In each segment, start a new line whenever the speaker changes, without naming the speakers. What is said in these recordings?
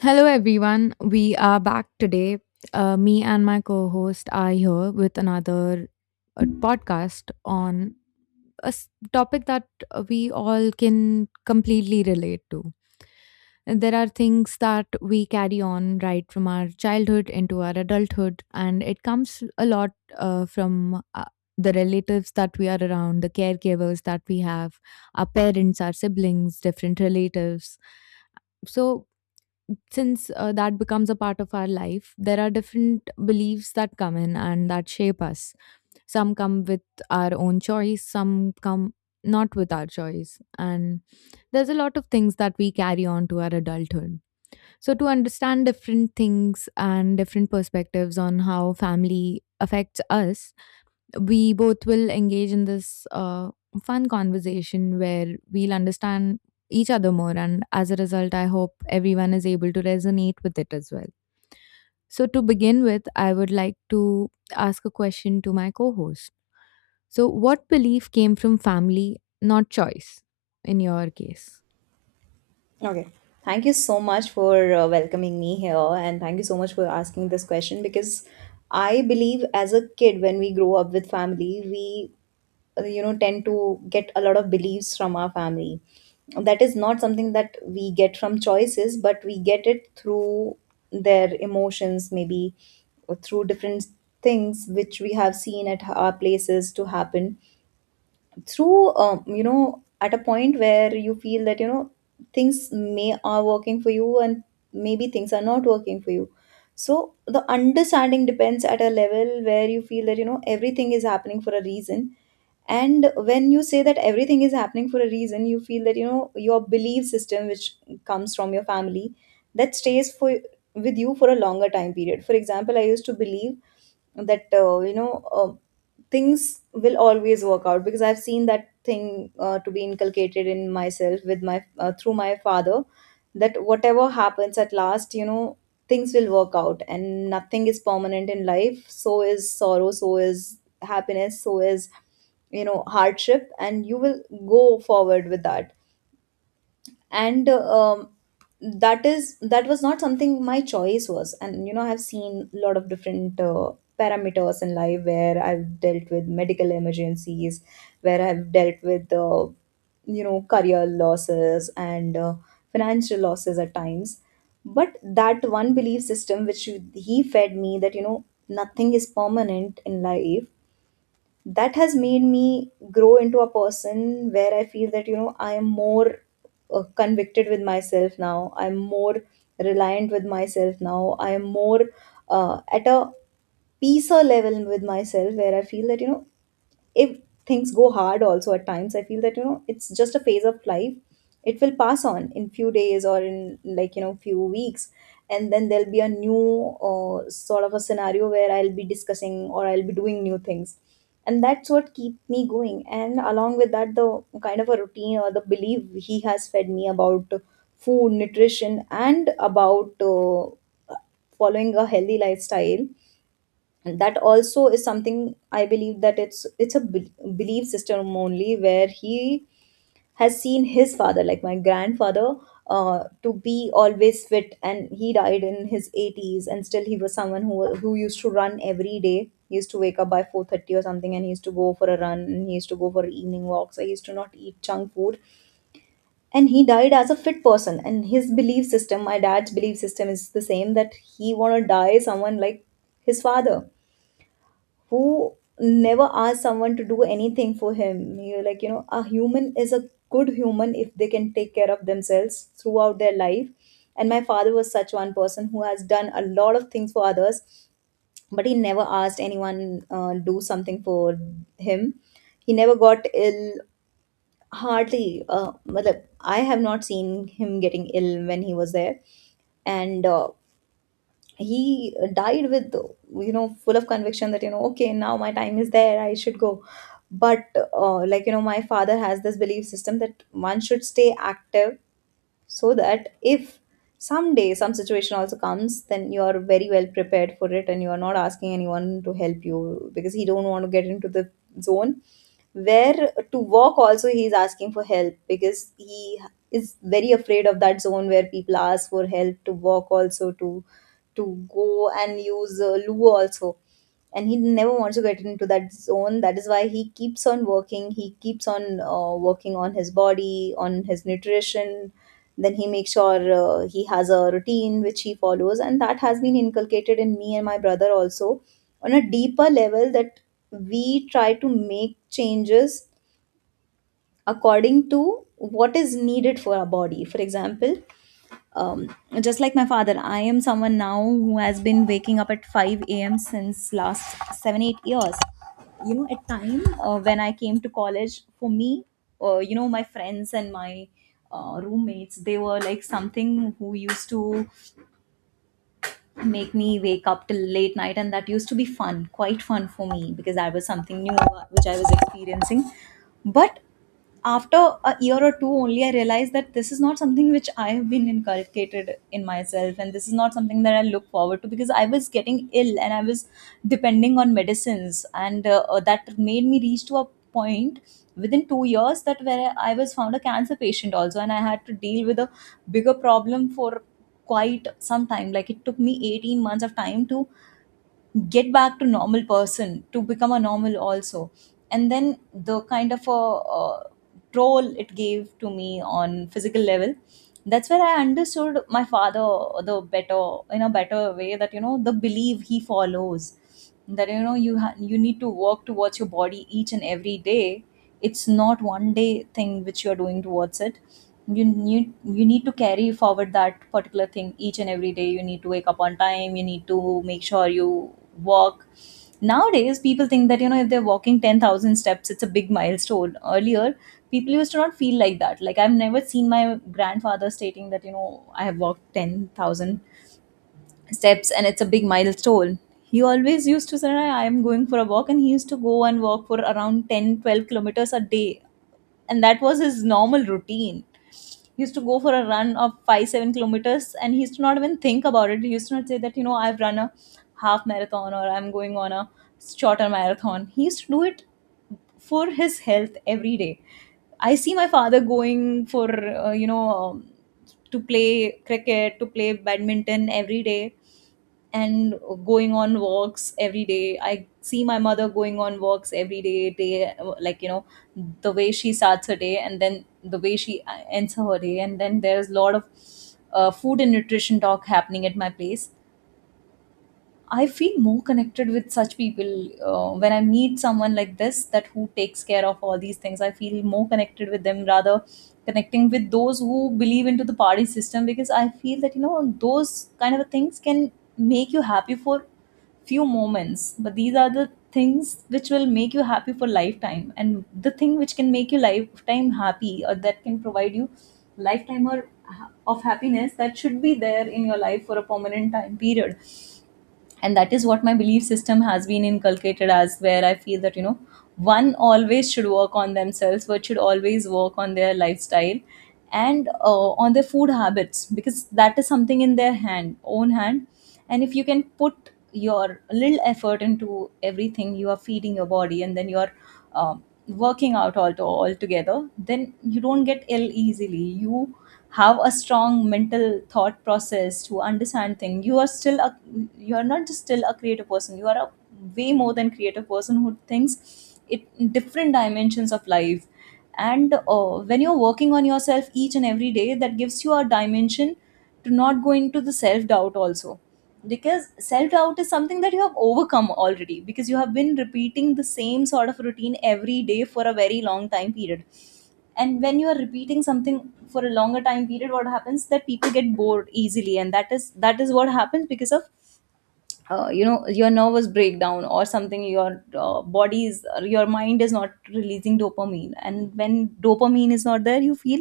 Hello, everyone. We are back today. Me and my co host are here with another podcast on topic that we all can completely relate to. And There are things that we carry on right from our childhood into our adulthood, and it comes a lot from the relatives that we are around, the caregivers that we have, our parents, our siblings, different relatives. So, since that becomes a part of our life, there are different beliefs that come in and that shape us. Some come with our own choice, some come not with our choice. And there's a lot of things that we carry on to our adulthood. So, to understand different things and different perspectives on how family affects us, we both will engage in this fun conversation where we'll understand each other more. And as a result, I hope everyone is able to resonate with it as well. So, to begin with, I would like to ask a question to my co host. So, what belief came from family, not choice, in your case?
Okay. Thank you so much for welcoming me here, and thank you so much for asking this question because I believe as a kid, when we grow up with family, we tend to get a lot of beliefs from our family. That is not something that we get from choices, but we get it through their emotions, maybe, or through different things which we have seen at our places to happen through at a point where you feel that things may are working for you, and maybe things are not working for you. So the understanding depends at a level where you feel that everything is happening for a reason. And when you say that everything is happening for a reason, you feel that your belief system, which comes from your family, that stays for with you for a longer time period. For example, I used to believe that things will always work out because I've seen that thing to be inculcated in myself with my through my father, that whatever happens at last, things will work out, and nothing is permanent in life, so is sorrow, so is happiness, so is hardship, and you will go forward with that. And um, that is that was not something my choice was, and I've seen a lot of different parameters in life where I've dealt with medical emergencies, where I've dealt with career losses and financial losses at times. But that one belief system which he fed me, that nothing is permanent in life, that has made me grow into a person where I feel that, I am more convicted with myself now. I'm more reliant with myself now. I am more at a peace or level with myself where I feel that, if things go hard also at times, I feel that it's just a phase of life. It will pass on in few days or in, like, few weeks. And then there'll be a new sort of a scenario where I'll be discussing or I'll be doing new things, and that's what keep me going. And along with that, the kind of a routine or the belief he has fed me about food nutrition and about following a healthy lifestyle, and that also is something I believe that it's a belief system only, where he has seen his father, like my grandfather, to be always fit. And he died in his 80s, and still he was someone who used to run every day. He used to wake up by 4:30 or something, and he used to go for a run, and he used to go for evening walks. He used to not eat junk food, and he died as a fit person. And his belief system, my dad's belief system, is the same, that he want to die someone like his father, who never asks someone to do anything for him. You like, you know, a human is a good human if they can take care of themselves throughout their life. And my father was such one person who has done a lot of things for others, but he never asked anyone do something for him. He never got ill, hardly. Matlab, I have not seen him getting ill when he was there. And he died with, full of conviction that, okay, now my time is there, I should go. But like, my father has this belief system that one should stay active, so that if someday some situation also comes, then you are very well prepared for it, and you are not asking anyone to help you, because he don't want to get into the zone where to walk also he is asking for help, because he is very afraid of that zone where people ask for help to walk also, to go and use loo also. And he never wants to get into that zone. That is why he keeps on working, he keeps on working on his body, on his nutrition. Then he makes sure he has a routine which he follows, and that has been inculcated in me and my brother also, on a deeper level, that we try to make changes according to what is needed for our body. For example, um, just like my father, I am someone now who has been waking up at 5 a.m. since last 7 8 years. At time, when I came to college, for me, my friends and my roommates, they were like something who used to make me wake up till late night, and that used to be fun, quite fun for me, because that was something new which I was experiencing. But after a year or two only, I realized that this is not something which I have been inculcated in myself, and this is not something that I look forward to, because I was getting ill and I was depending on medicines, and that made me reach to a point within 2 years, that where I was found a cancer patient also, and I had to deal with a bigger problem for quite some time. Like, it took me 18 months of time to get back to normal person, to become a normal also. And then the kind of a uh, troll it gave to me on physical level, that's where I understood my father the better in a better way, that the belief he follows, that you need to work towards your body each and every day. It's not one day thing which you're doing towards it. You need to carry forward that particular thing each and every day. You need to wake up on time. You need to make sure you walk. Nowadays people think that if they're walking 10,000 steps, it's a big milestone. Earlier, people used to not feel like that. Like, I've never seen my grandfather stating that I have walked 10,000 steps and it's a big milestone. He always used to say, "Hey, I am going for a walk," and he used to go and walk for around 10, 12 kilometers a day, and that was his normal routine. He used to go for a run of 5 7 kilometers, and he used to not even think about it. He used to not say that I've run a half marathon or I'm going on a shorter marathon. He used to do it for his health every day. I see my father going for to play cricket, to play badminton every day, and going on walks every day. I see my mother going on walks every day. Like, the way she starts her day and then the way she ends her day. And then there's a lot of food and nutrition talk happening at my place. I feel more connected with such people when I meet someone like this, that who takes care of all these things. I feel more connected with them rather connecting with those who believe into the party system, because I feel that those kind of things can make you happy for few moments, but these are the things which will make you happy for lifetime. And the thing which can make you lifetime happy or that can provide you lifetime or ha- of happiness that should be there in your life for a permanent time period. And that is what my belief system has been inculcated as, where I feel that you know one always should work on themselves but should always work on their lifestyle and on their food habits, because that is something in their hand and if you can put your little effort into everything you are feeding your body and then you're working out all, to all together, then you don't get ill easily. You have a strong mental thought process to understand things. You are not just still a creative person, you are a way more than creative person who thinks it in different dimensions of life. And when you're working on yourself each and every day, that gives you a dimension to not go into the self doubt also, because self doubt is something that you have overcome already, because you have been repeating the same sort of routine every day for a very long time period. And when you are repeating something for a longer time period, what happens that people get bored easily, and that is what happens because of your nervous breakdown or something. Your body is your mind is not releasing dopamine, and when dopamine is not there, you feel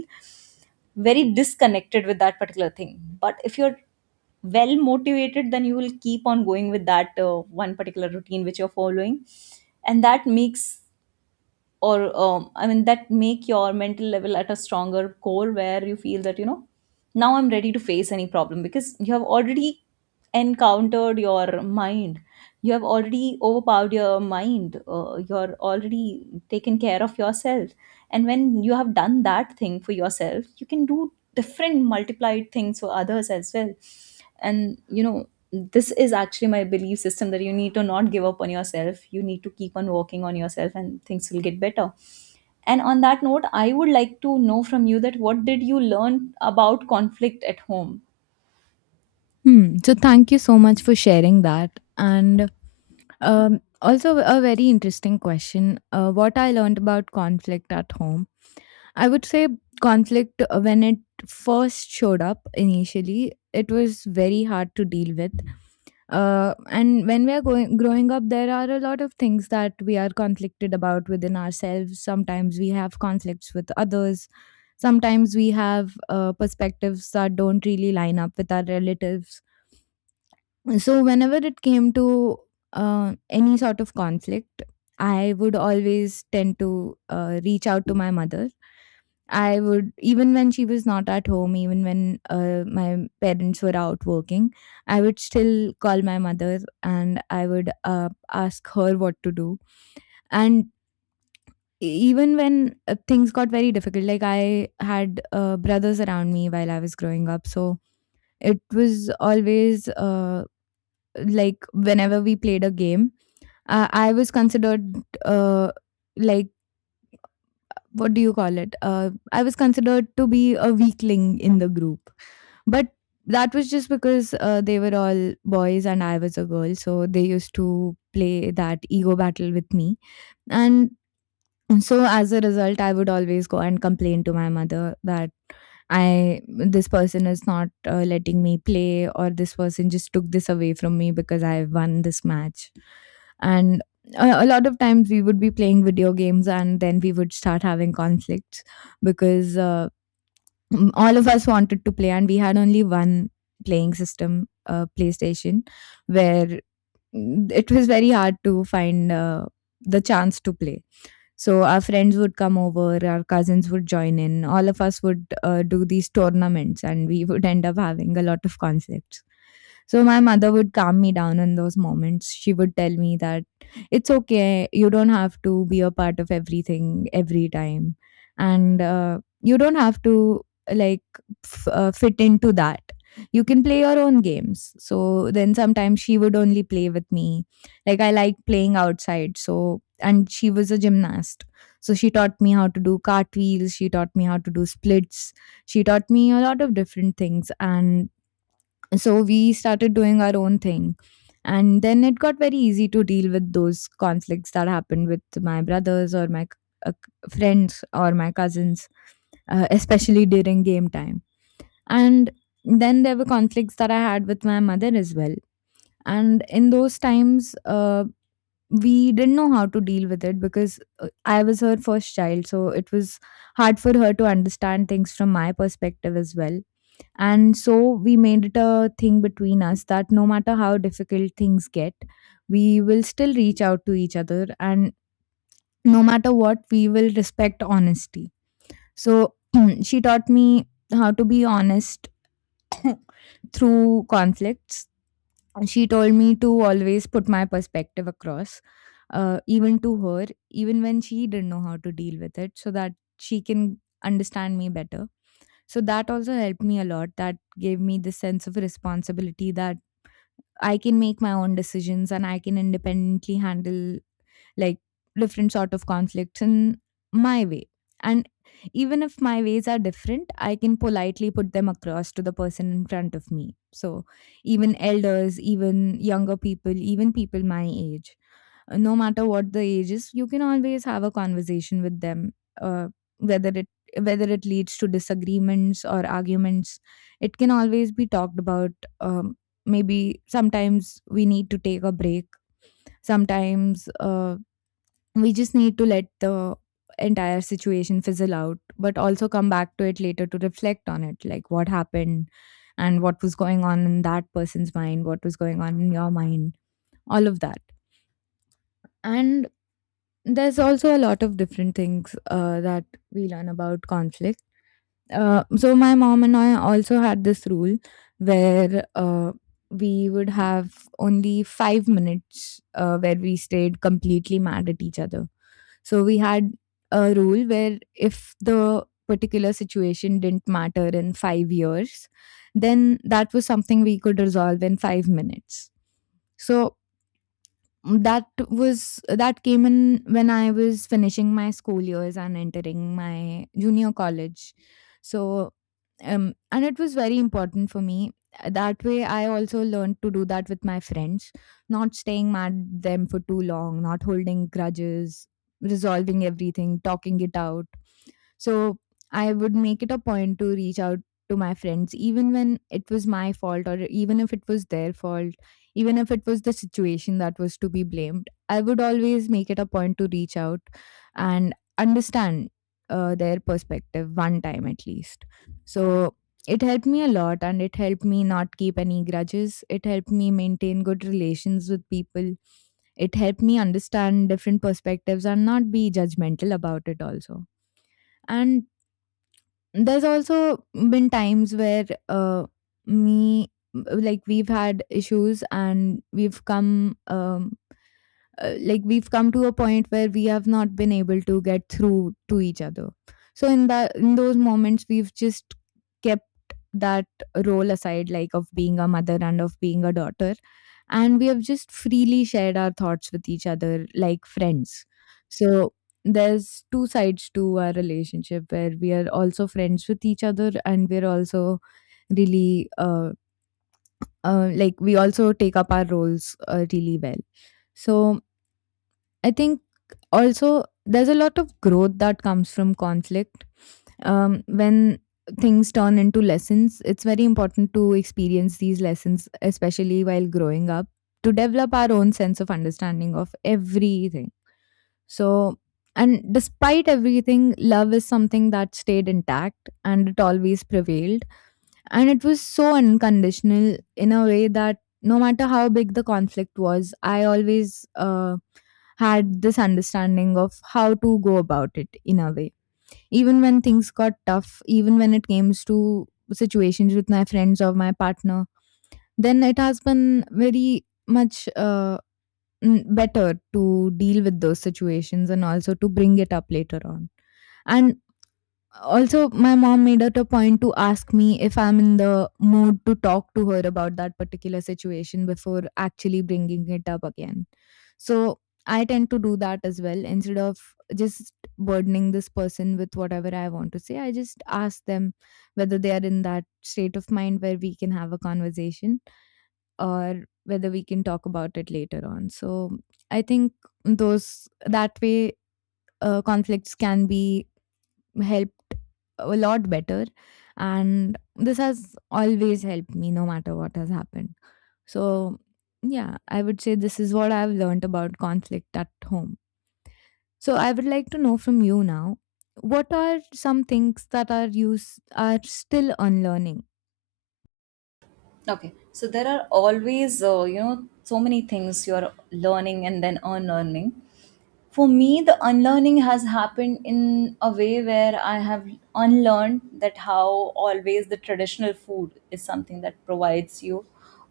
very disconnected with that particular thing. But if you're well motivated, then you will keep on going with that one particular routine which you're following. And that makes or I mean that make your mental level at a stronger core, where you feel that you know now I'm ready to face any problem, because you have already encountered your mind, you have already overpowered your mind, you're already taken care of yourself. And when you have done that thing for yourself, you can do different multiplied things for others as well. And you know, this is actually my belief system, that you need to not give up on yourself, you need to keep on working on yourself and things will get better. And on that note, I would like to know from you that what did you learn about conflict at home.
Hmm. So thank you so much for sharing that. And also a very interesting question. What I learned about conflict at home, I would say conflict when it first showed up initially, it was very hard to deal with. And when we are going growing up, there are a lot of things that we are conflicted about within ourselves. Sometimes we have conflicts with others. Sometimes we have perspectives that don't really line up with our relatives, so whenever it came to any sort of conflict, I would always tend to reach out to my mother. I would Even when she was not at home, even when my parents were out working, I would still call my mother and I would ask her what to do. And even when things got very difficult, like I had brothers around me while I was growing up, so it was always like whenever we played a game, I was considered uh, like, what do you call it? I was considered to be a weakling in the group, but that was just because they were all boys and I was a girl, so they used to play that ego battle with me, and so as a result, I would always go and complain to my mother that I this person is not letting me play, or this person just took this away from me because I won this match. And a lot of times we would be playing video games and then we would start having conflicts because all of us wanted to play and we had only one playing system, PlayStation, where it was very hard to find the chance to play, so our friends would come over, our cousins would join in, all of us would do these tournaments, and we would end up having a lot of conflicts. So my mother would calm me down in those moments. She would tell me that it's okay, you don't have to be a part of everything every time, and you don't have to, like, fit into that. You can play your own games. So then sometimes she would only play with me. Like, I like playing outside, so, and she was a gymnast. So she taught me how to do cartwheels, she taught me how to do splits, she taught me a lot of different things. And so we started doing our own thing. And then it got very easy to deal with those conflicts that happened with my brothers or my friends or my cousins, especially during game time. And then there were conflicts that I had with my mother as well. And in those times, we didn't know how to deal with it because I was her first child, so it was hard for her to understand things from my perspective as well. And so we made it a thing between us that no matter how difficult things get, we will still reach out to each other, and no matter what, we will respect honesty. So she taught me how to be honest through conflicts. She told me to always put my perspective across even to her, even when she didn't know how to deal with it, so that she can understand me better. So that also helped me a lot. That gave me the sense of responsibility that I can make my own decisions and I can independently handle, like, different sort of conflicts in my way. And even if my ways are different, I can politely put them across to the person in front of me. So even elders, even younger people, even people my age, no matter what the age is, you can always have a conversation with them. Uh, whether it Whether it leads to disagreements or arguments, it can always be talked about. Um, Maybe sometimes we need to take a break. Sometimes we just need to let the entire situation fizzle out, but also come back to it later to reflect on it, like what happened and what was going on in that person's mind, what was going on in your mind, all of that. And there's also a lot of different things that we learn about conflict. So my mom and I also had this rule where we would have only 5 minutes where we stayed completely mad at each other. So we had a rule where if the particular situation didn't matter in 5 years, then that was something we could resolve in 5 minutes. So that came in when I was finishing my school years and entering my junior college. So, and it was very important for me. That way, I also learned to do that with my friends, not staying mad at them for too long, not holding grudges, resolving everything, talking it out. So, I would make it a point to reach out to my friends, even when it was my fault or even if it was their fault, even if it was the situation that was to be blamed, I would always make it a point to reach out and understand their perspective one time at least. So it helped me a lot and it helped me not keep any grudges. It helped me maintain good relations with people. It helped me understand different perspectives and not be judgmental about it also. And there's also been times where me like we've had issues and we've come like we've come to a point where we have not been able to get through to each other, so in that, in those moments, we've just kept that role aside, like of being a mother and of being a daughter, and we have just freely shared our thoughts with each other like friends. So there's two sides to our relationship where we are also friends with each other and we're also really, like, we also take up our roles really well. So I think also there's a lot of growth that comes from conflict. When things turn into lessons, it's very important to experience these lessons, especially while growing up, to develop our own sense of understanding of everything. So, and despite everything, love is something that stayed intact and it always prevailed, and it was so unconditional in a way that no matter how big the conflict was, I always had this understanding of how to go about it in a way. Even when things got tough, even when it came to situations with my friends or my partner, then it has been very much better to deal with those situations and also to bring it up later on. And also, my mom made it a point to ask me if I'm in the mood to talk to her about that particular situation before actually bringing it up again. So, I tend to do that as well. Instead of just burdening this person with whatever I want to say, I just ask them whether they are in that state of mind where we can have a conversation, or whether we can talk about it later on. So, I think those that way, conflicts can be helped a lot better, and this has always helped me no matter what has happened. So, yeah, I would say this is what I've learned about conflict at home. So I would like to know from you now, what are some things that are still unlearning?
Okay, so there are always you know so many things you're learning and then unlearning. For me, the unlearning has happened in a way where I have unlearned that how always the traditional food is something that provides you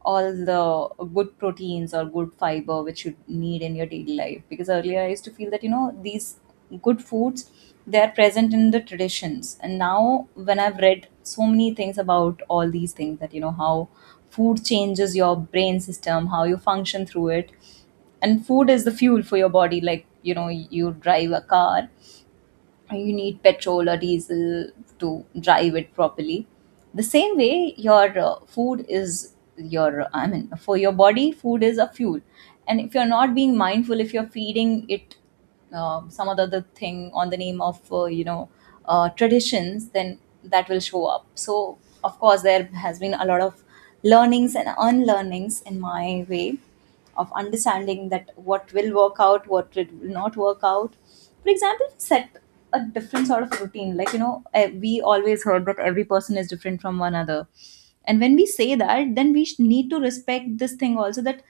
all the good proteins or good fiber which you need in your daily life. Because earlier I used to feel that, you know, these good foods, they are present in the traditions, and now when I've read so many things about all these things, that you know how food changes your brain system, how you function through it. And food is the fuel for your body. Like, you know, you drive a car, you need petrol or diesel to drive it properly. The same way your food is your I mean for your body food is a fuel. And if you're not being mindful, if you're feeding it some other the thing on the name of traditions, then that will show up. So of course there has been a lot of learnings and unlearnings in my way of understanding that what will work out, what it will not work out. For example, set a different sort of routine. Like, you know, we always heard that every person is different from one another. And when we say that, then we need to respect this thing also, that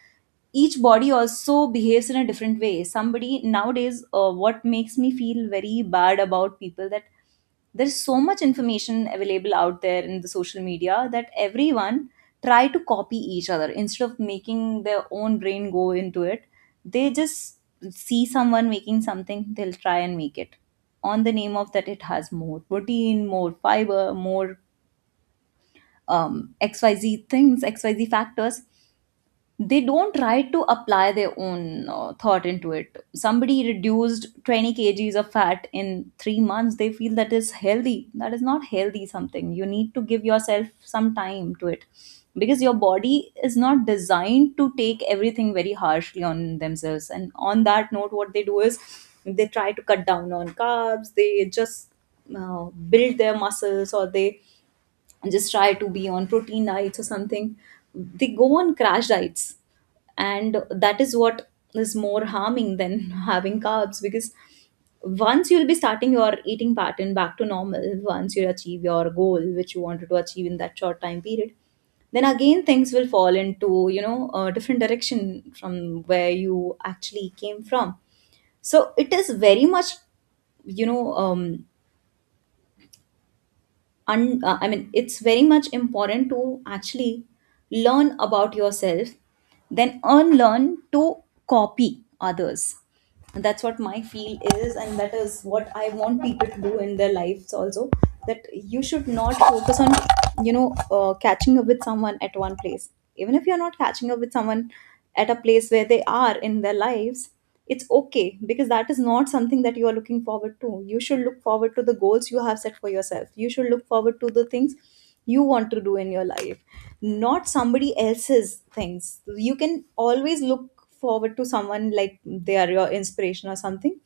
each body also behaves in a different way. Somebody nowadays, what makes me feel very bad about people, that there's so much information available out there in the social media that everyone try to copy each other instead of making their own brain go into it. They just see someone making something, they'll try and make it on the name of that, it has more protein, more fiber, more xyz things, xyz factors. They don't try to apply their own thought into it. Somebody reduced 20 kgs of fat in 3 months, they feel that is healthy. That is not healthy, something you need to give yourself some time to it, because your body is not designed to take everything very harshly on themselves. And on that note, what they do is they try to cut down on carbs, they just uh, build their muscles or they and just try to be on protein diets or something. They go on crash diets, and that is what is more harming than having carbs, because once you'll be starting your eating pattern back to normal, once you achieve your goal which you wanted to achieve in that short time period, then again things will fall into, you know, a different direction from where you actually came from. So it is very much, you know, it's very much important to actually learn about yourself, then unlearn to copy others. And that's what my feel is, and that is what I want people to do in their lives also. That you should not focus on, you know, catching up with someone at one place. Even if you're not catching up with someone at a place where they are in their lives, it's okay, because that is not something that you are looking forward to. You should look forward to the goals you have set for yourself. You should look forward to the things you want to do in your life, not somebody else's things. You can always look forward to someone like they are your inspiration or something,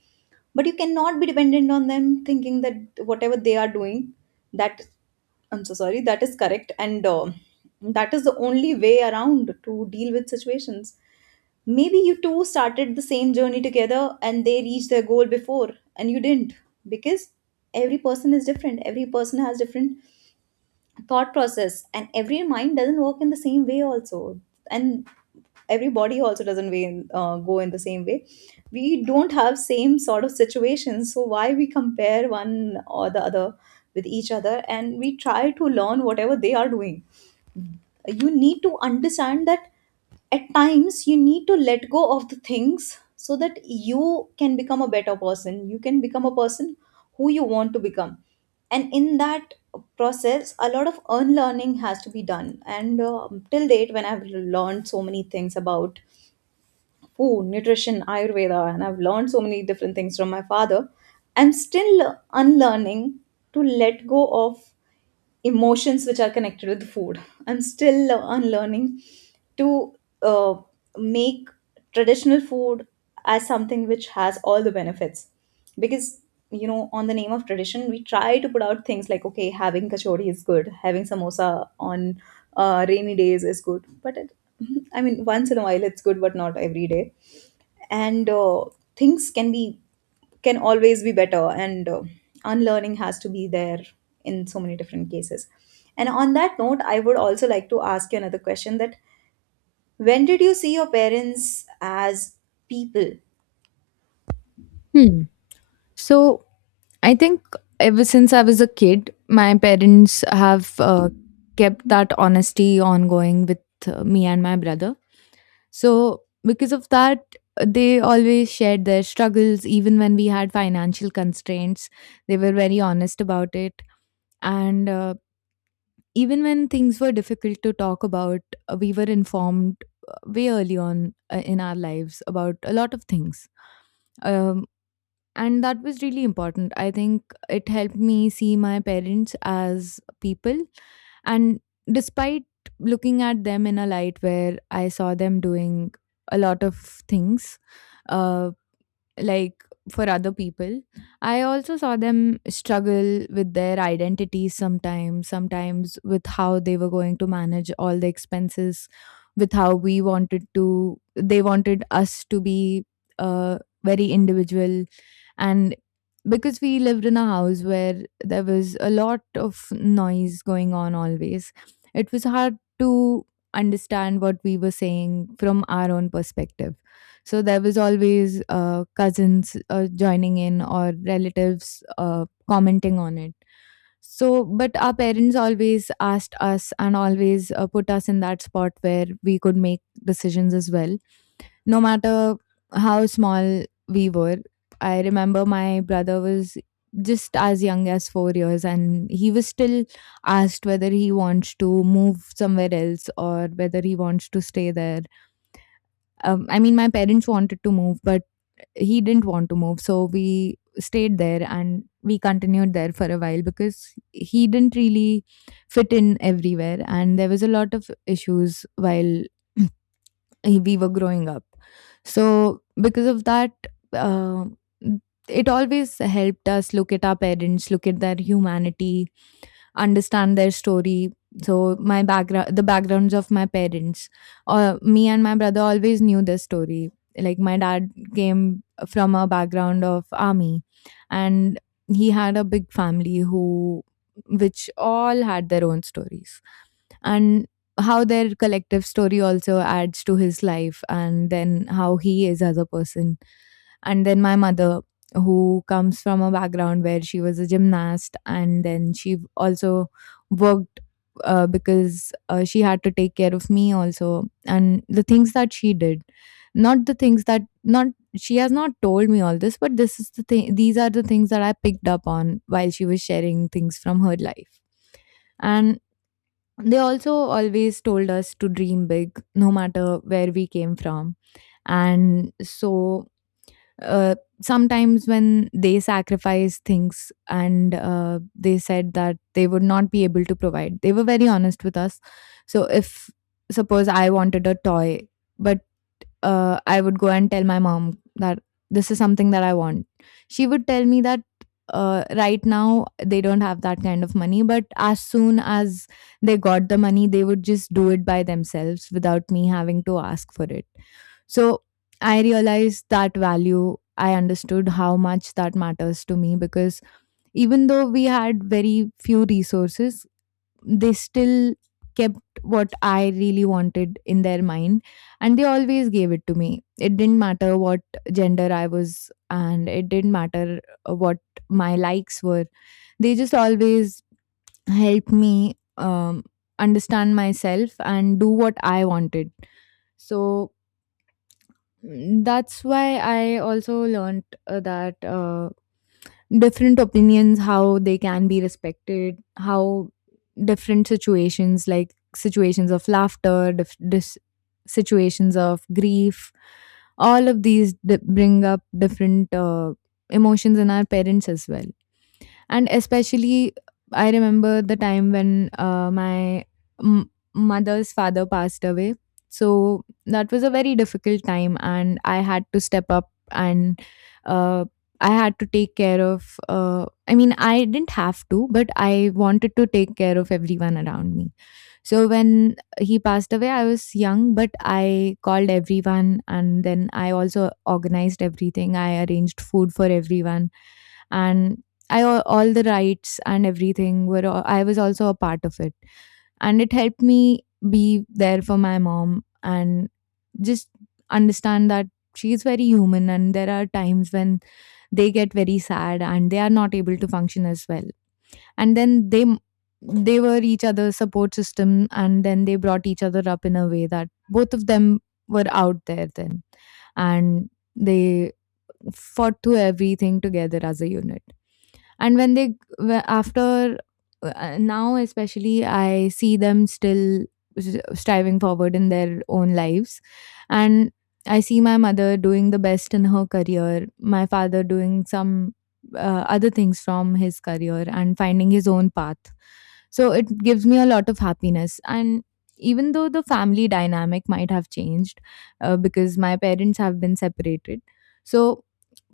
but you cannot be dependent on them thinking that whatever they are doing, that I'm so sorry, that is correct. And that is the only way around to deal with situations. Maybe you two started the same journey together and they reached their goal before and you didn't, because every person is different. Every person has different thought process and every mind doesn't work in the same way also. And every body also doesn't go in the same way. We don't have same sort of situations. So why we compare one or the other with each other and we try to learn whatever they are doing. You need to understand that at times you need to let go of the things, so that you can become a better person, you can become a person who you want to become. And in that process a lot of unlearning has to be done. And till date, when I've learned so many things about food, nutrition, Ayurveda, and I've learned so many different things from my father, I'm still unlearning to let go of emotions which are connected with food. I'm still unlearning to uh, make traditional food as something which has all the benefits, because you know on the name of tradition we try to put out things like, okay, having kachori is good, having samosa on rainy days is good, but I mean once in a while it's good, but not every day. And things can be can always be better. And unlearning has to be there in so many different cases. And on that note I would also like to ask you another question, that when did you see your parents as people?
Hmm. So I think ever since I was a kid, my parents have kept that honesty ongoing with me and my brother. So, because of that, they always shared their struggles, even when we had financial constraints. They were very honest about it. And Even when things were difficult to talk about, we were informed way early on in our lives about a lot of things. Um, and that was really important. I think it helped me see my parents as people, and despite looking at them in a light where I saw them doing a lot of things, uh, like for other people, I also saw them struggle with their identities, sometimes with how they were going to manage all the expenses, with how we wanted to they wanted us to be uh, very individual. And because we lived in a house where there was a lot of noise going on always, it was hard to understand what we were saying from our own perspective. So there was always cousins joining in or relatives commenting on it. So, but our parents always asked us and always put us in that spot where we could make decisions as well, no matter how small we were. I remember my brother was just as young as 4 years, and he was still asked whether he wants to move somewhere else or whether he wants to stay there. I mean, my parents wanted to move, but he didn't want to move, so we stayed there and we continued there for a while because he didn't really fit in everywhere, and there was a lot of issues while we were growing up. So, because of that, uh, it always helped us look at our parents, look at their humanity, understand their story. So, my background, the backgrounds of my parents, me and my brother always knew this story. Like, my dad came from a background of army, and he had a big family who, which all had their own stories. And how their collective story also adds to his life, and then how he is as a person. And then my mother, who comes from a background where she was a gymnast, and then she also worked because she had to take care of me also, and the things that she did, not the things that not she has not told me all this, but this is the thing these are the things that I picked up on while she was sharing things from her life. And they also always told us to dream big, no matter where we came from. And so uh, Sometimes when they sacrifice things, and they said that they would not be able to provide, they were very honest with us. So if suppose I wanted a toy, but I would go and tell my mom that this is something that I want, she would tell me that right now they don't have that kind of money, but as soon as they got the money, they would just do it by themselves without me having to ask for it. So I realized that value. I understood how much that matters to me, because even though we had very few resources, they still kept what I really wanted in their mind, and they always gave it to me. It didn't matter what gender I was, and it didn't matter what my likes were. They just always helped me understand myself and do what I wanted. So, Mm, that's why I also learned that different opinions, how they can be respected, how different situations, like situations of laughter, situations of grief, all of these bring up different emotions in our parents as well. And especially, I remember the time when my mother's father passed away. So that was a very difficult time, and I had to step up and uh, I had to take care of. I mean, I didn't have to, but I wanted to take care of everyone around me. So when he passed away, I was young, but I called everyone, and then I also organized everything. I arranged food for everyone, and I all the rights and everything were all, I was also a part of it, and it helped me be there for my mom, and just understand that she's very human, and there are times when they get very sad and they are not able to function as well. And then they were each other's support system, and then they brought each other up in a way that both of them were out there then. And they fought through everything together as a unit. And when they after now especially, I see them still striving forward in their own lives. And I see my mother doing the best in her career, my father doing some other things from his career and finding his own path. So it gives me a lot of happiness. And even though the family dynamic might have changed, because my parents have been separated, so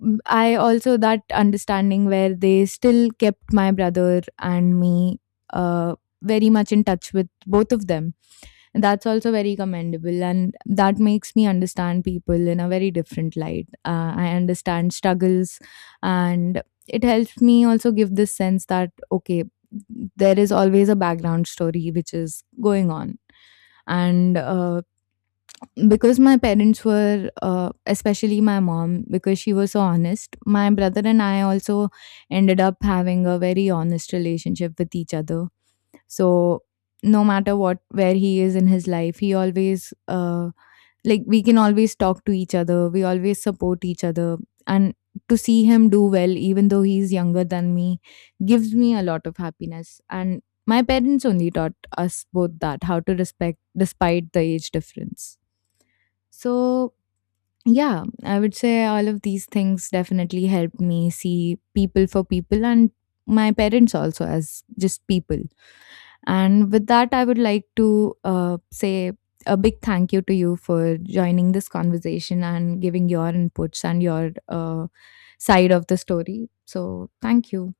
Mm, I also that understanding where they still kept my brother and me, uh, very much in touch with both of them. That's also very commendable, and that makes me understand people in a very different light. I understand struggles, and it helps me also give this sense that okay, there is always a background story which is going on. And Because my parents were, especially my mom, because she was so honest, my brother and I also ended up having a very honest relationship with each other. So, no matter what, where he is in his life, he always, like, we can always talk to each other, we always support each other. And to see him do well, even though he's younger than me, gives me a lot of happiness. And my parents only taught us both that how to respect despite the age difference. So, yeah, I would say all of these things definitely helped me see people for people, and my parents also as just people. And with that, I would like to say a big thank you to you for joining this conversation and giving your inputs and your side of the story. So, thank you.